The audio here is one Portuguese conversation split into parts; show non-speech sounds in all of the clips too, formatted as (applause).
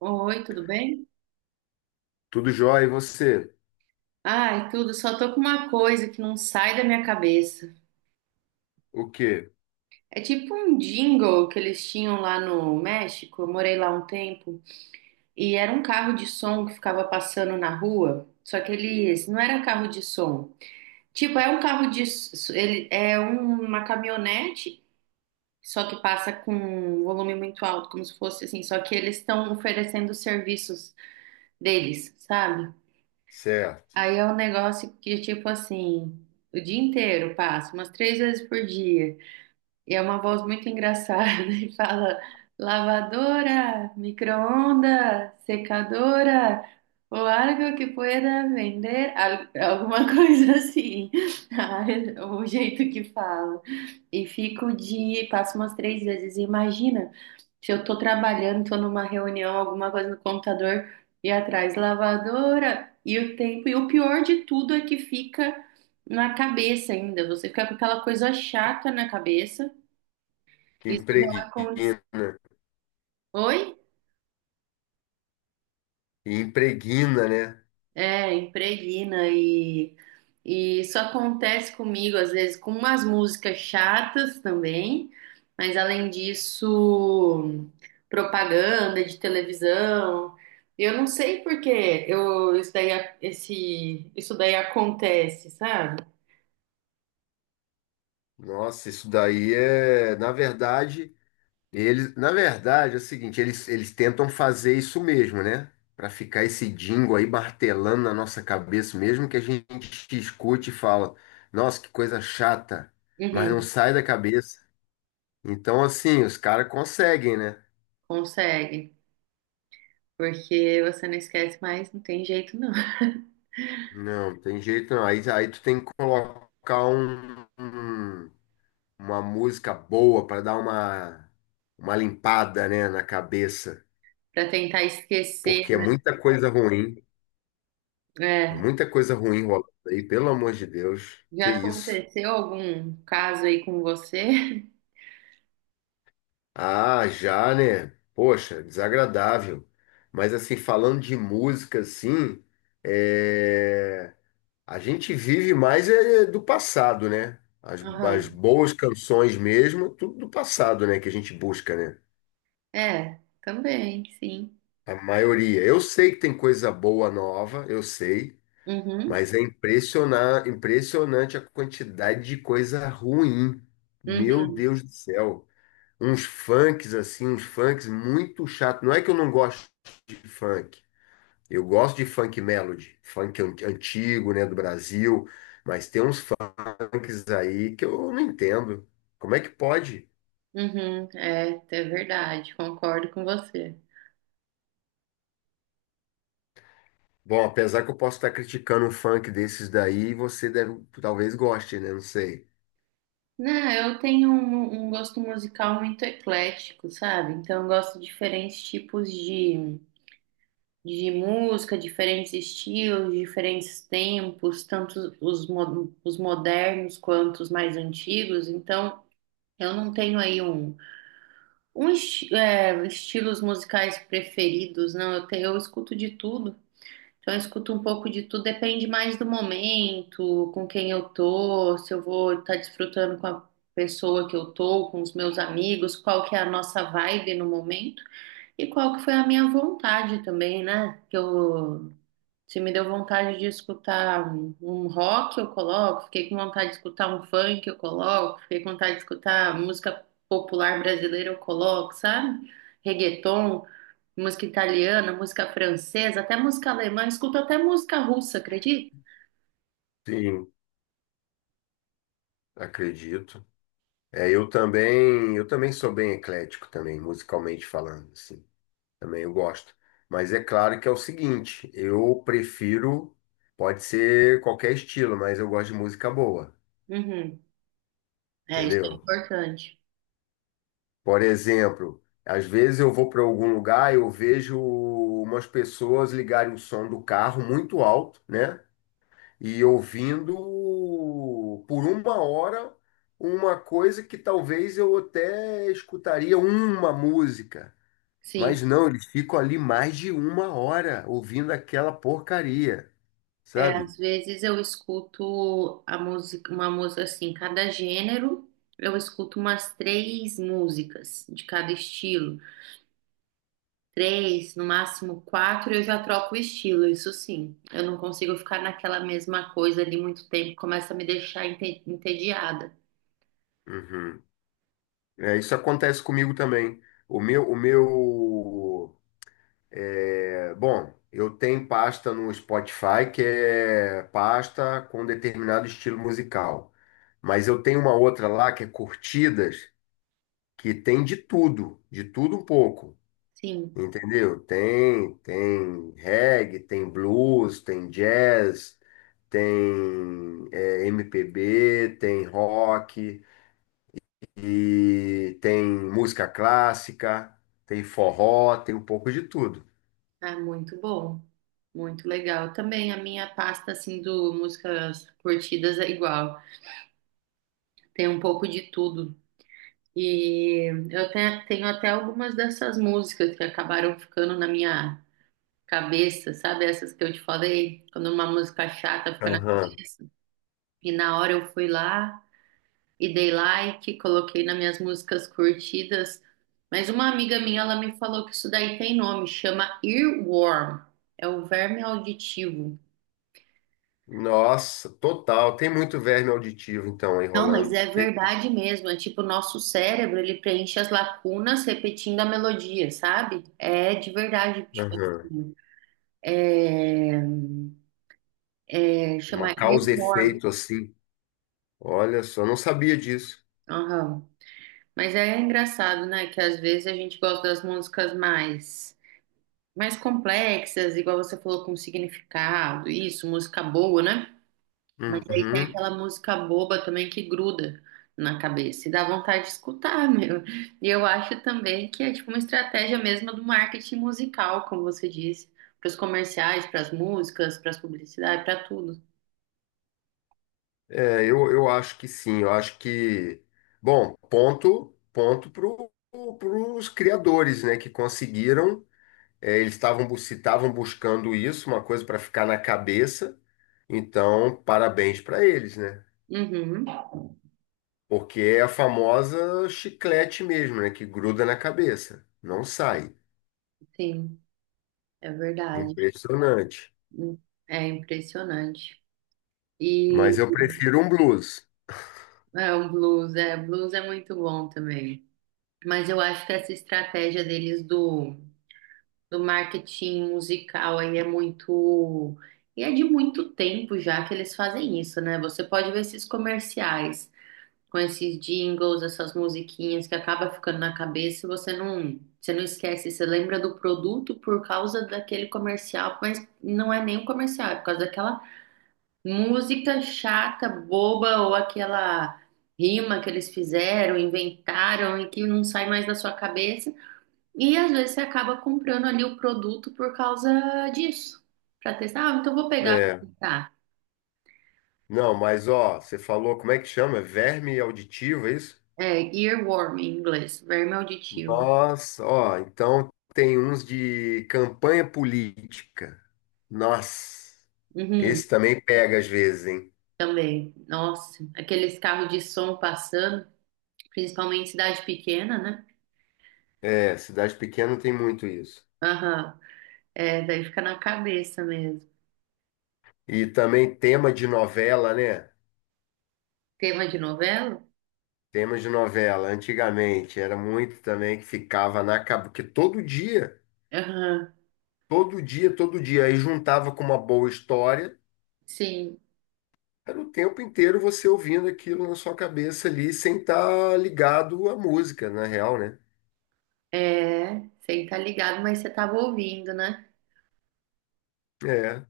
Oi, tudo bem? Tudo jóia, e você? Ai, tudo, só tô com uma coisa que não sai da minha cabeça. O quê? É tipo um jingle que eles tinham lá no México, eu morei lá um tempo, e era um carro de som que ficava passando na rua, só que eles não era carro de som. Tipo, é um carro de s- ele é um- uma caminhonete, só que passa com um volume muito alto, como se fosse assim, só que eles estão oferecendo os serviços deles, sabe? Certo. Aí é um negócio que, tipo assim, o dia inteiro passa, umas três vezes por dia. E é uma voz muito engraçada (laughs) e fala: lavadora, micro-onda, secadora, o algo que pueda vender, alguma (laughs) coisa assim. (laughs) O jeito que fala. E fico de, passo umas três vezes. Imagina. Se eu tô trabalhando, tô numa reunião, alguma coisa no computador e atrás lavadora e o tempo. E o pior de tudo é que fica na cabeça ainda. Você fica com aquela coisa chata na cabeça. Que Isso já impregna. aconteceu. Oi? E impregna, né? É, impregna e isso acontece comigo às vezes com umas músicas chatas também, mas além disso, propaganda de televisão. Eu não sei por que eu, isso daí, esse, isso daí acontece, sabe? Nossa, isso daí é, na verdade, é o seguinte, eles tentam fazer isso mesmo, né? Para ficar esse dingo aí martelando na nossa cabeça, mesmo que a gente escute e fala, nossa, que coisa chata, mas não Uhum, sai da cabeça. Então, assim, os caras conseguem, né? consegue, porque você não esquece mais, não tem jeito não. (laughs) Não, tem jeito não. Aí tu tem que colocar um uma música boa para dar uma limpada, né, na cabeça, Pra tentar esquecer, porque é muita coisa ruim, é é, muita coisa ruim rolando aí, pelo amor de Deus, que já isso. aconteceu algum caso aí com você? Ah, já, né? Poxa, desagradável. Mas assim, falando de música, assim, é, a gente vive mais é, do passado, né? As Aham. boas canções mesmo, tudo do passado, né? Que a gente busca, né? É, também, sim. A maioria. Eu sei que tem coisa boa nova, eu sei. Uhum, Mas é impressionante a quantidade de coisa ruim. Meu uhum, Deus do céu. Uns funks assim, uns funks muito chato. Não é que eu não gosto de funk. Eu gosto de funk melody, antigo, né, do Brasil, mas tem uns funks aí que eu não entendo. Como é que pode? uhum. É, é verdade, concordo com você. Bom, apesar que eu posso estar criticando um funk desses daí, você deve, talvez goste, né? Não sei. Não, eu tenho um gosto musical muito eclético, sabe? Então, eu gosto de diferentes tipos de música, diferentes estilos, diferentes tempos, tanto os modernos quanto os mais antigos. Então, eu não tenho aí um, estilos musicais preferidos, não. Eu escuto de tudo. Então, eu escuto um pouco de tudo, depende mais do momento, com quem eu tô, se eu vou estar desfrutando com a pessoa que eu tô, com os meus amigos, qual que é a nossa vibe no momento e qual que foi a minha vontade também, né? Que eu se me deu vontade de escutar um rock, eu coloco. Fiquei com vontade de escutar um funk, eu coloco. Fiquei com vontade de escutar música popular brasileira, eu coloco, sabe? Reggaeton, música italiana, música francesa, até música alemã. Escuto até música russa, acredita? Sim, acredito. É, eu também sou bem eclético também, musicalmente falando, assim. Também eu gosto. Mas é claro que é o seguinte, eu prefiro, pode ser qualquer estilo, mas eu gosto de música boa, Uhum. É, isso é entendeu? importante. Por exemplo, às vezes eu vou para algum lugar, eu vejo umas pessoas ligarem o som do carro muito alto, né? E ouvindo por uma hora uma coisa que talvez eu até escutaria uma música. Sim. Mas não, eles ficam ali mais de uma hora ouvindo aquela porcaria, É, sabe? às vezes eu escuto a música, uma música assim, cada gênero, eu escuto umas três músicas de cada estilo. Três, no máximo quatro, eu já troco o estilo, isso sim. Eu não consigo ficar naquela mesma coisa ali muito tempo, começa a me deixar entediada. Uhum. É, isso acontece comigo também. O meu, o meu, é, bom, eu tenho pasta no Spotify que é pasta com determinado estilo musical, mas eu tenho uma outra lá que é curtidas, que tem de tudo um pouco. Sim, Entendeu? Tem reggae, tem blues, tem jazz, tem é, MPB, tem rock, e tem música clássica, tem forró, tem um pouco de tudo. é muito bom, muito legal. Também a minha pasta, assim, do músicas curtidas é igual, tem um pouco de tudo. E eu até, tenho até algumas dessas músicas que acabaram ficando na minha cabeça, sabe? Essas que eu te falei, quando uma música chata fica na Aham. cabeça. E na hora eu fui lá. E dei like, coloquei nas minhas músicas curtidas. Mas uma amiga minha, ela me falou que isso daí tem nome, chama earworm, é o verme auditivo. Nossa, total. Tem muito verme auditivo, então, aí Não, mas rolando. é Que- verdade mesmo, é tipo o nosso cérebro, ele preenche as lacunas repetindo a melodia, sabe? É de verdade, tipo Aham. assim, é, Uma chama causa e earworm. efeito, assim. Olha só, não sabia disso. Aham. Mas é engraçado, né, que às vezes a gente gosta das músicas mais complexas, igual você falou, com significado, isso, música boa, né? Mas aí tem Uhum. aquela música boba também que gruda na cabeça e dá vontade de escutar, (laughs) meu. E eu acho também que é tipo uma estratégia mesmo do marketing musical, como você disse, para os comerciais, para as músicas, para as publicidades, para tudo. É, eu acho que sim. Eu acho que... Bom, ponto para os criadores, né, que conseguiram. É, se estavam buscando isso, uma coisa para ficar na cabeça. Então, parabéns para eles, né? Uhum, Porque é a famosa chiclete mesmo, né? Que gruda na cabeça, não sai. sim, é verdade. Impressionante. É impressionante. E Mas eu prefiro um blues. é um blues é muito bom também. Mas eu acho que essa estratégia deles do marketing musical aí é muito. E é de muito tempo já que eles fazem isso, né? Você pode ver esses comerciais com esses jingles, essas musiquinhas que acaba ficando na cabeça e você não esquece, você lembra do produto por causa daquele comercial, mas não é nem um comercial, é por causa daquela música chata, boba ou aquela rima que eles fizeram, inventaram e que não sai mais da sua cabeça. E às vezes você acaba comprando ali o produto por causa disso, para testar. Ah, então vou pegar para É. testar. Não, mas ó, você falou como é que chama? Verme auditivo, é isso? É, earworm em inglês, verme auditivo. Nossa, ó, então tem uns de campanha política. Nossa, Uhum, esse também pega às vezes, hein? também. Nossa, aqueles carros de som passando, principalmente em cidade pequena, né? É, cidade pequena tem muito isso. Aham. É, daí fica na cabeça mesmo. E também tema de novela, né? Tema de novela? Tema de novela, antigamente era muito também que ficava na cabeça, porque todo dia, Aham. todo dia, todo dia, aí juntava com uma boa história, Sim. era o tempo inteiro você ouvindo aquilo na sua cabeça ali, sem estar ligado à música, na real, né? É, você tá ligado, mas você tava ouvindo, né? É.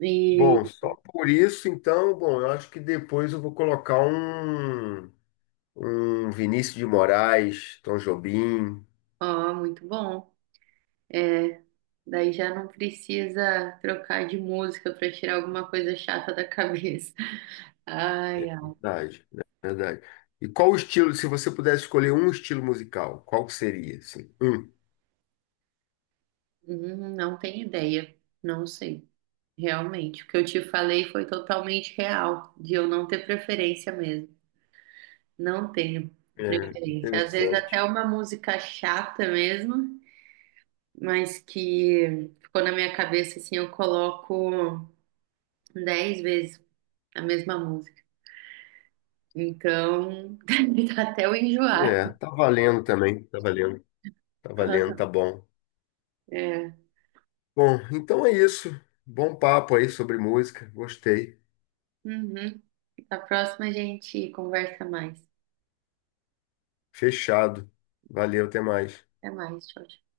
E, Bom, só por isso, então, bom, eu acho que depois eu vou colocar um, um Vinícius de Moraes, Tom Jobim. ó, muito bom. É. Daí já não precisa trocar de música para tirar alguma coisa chata da cabeça. (laughs) Ai, ai. Verdade, verdade. E qual o estilo, se você pudesse escolher um estilo musical, qual que seria, assim? Um. Não tenho ideia. Não sei. Realmente, o que eu te falei foi totalmente real, de eu não ter preferência mesmo. Não tenho É, preferência. Às vezes até interessante. uma música chata mesmo, mas que ficou na minha cabeça assim, eu coloco 10 vezes a mesma música. Então, (laughs) até eu enjoar. É, tá valendo também, tá valendo, tá valendo, tá Aham. bom. É. Bom, então é isso. Bom papo aí sobre música, gostei. Uhum. A próxima a gente conversa mais. Fechado. Valeu, até mais. Até mais. Tchau, tchau.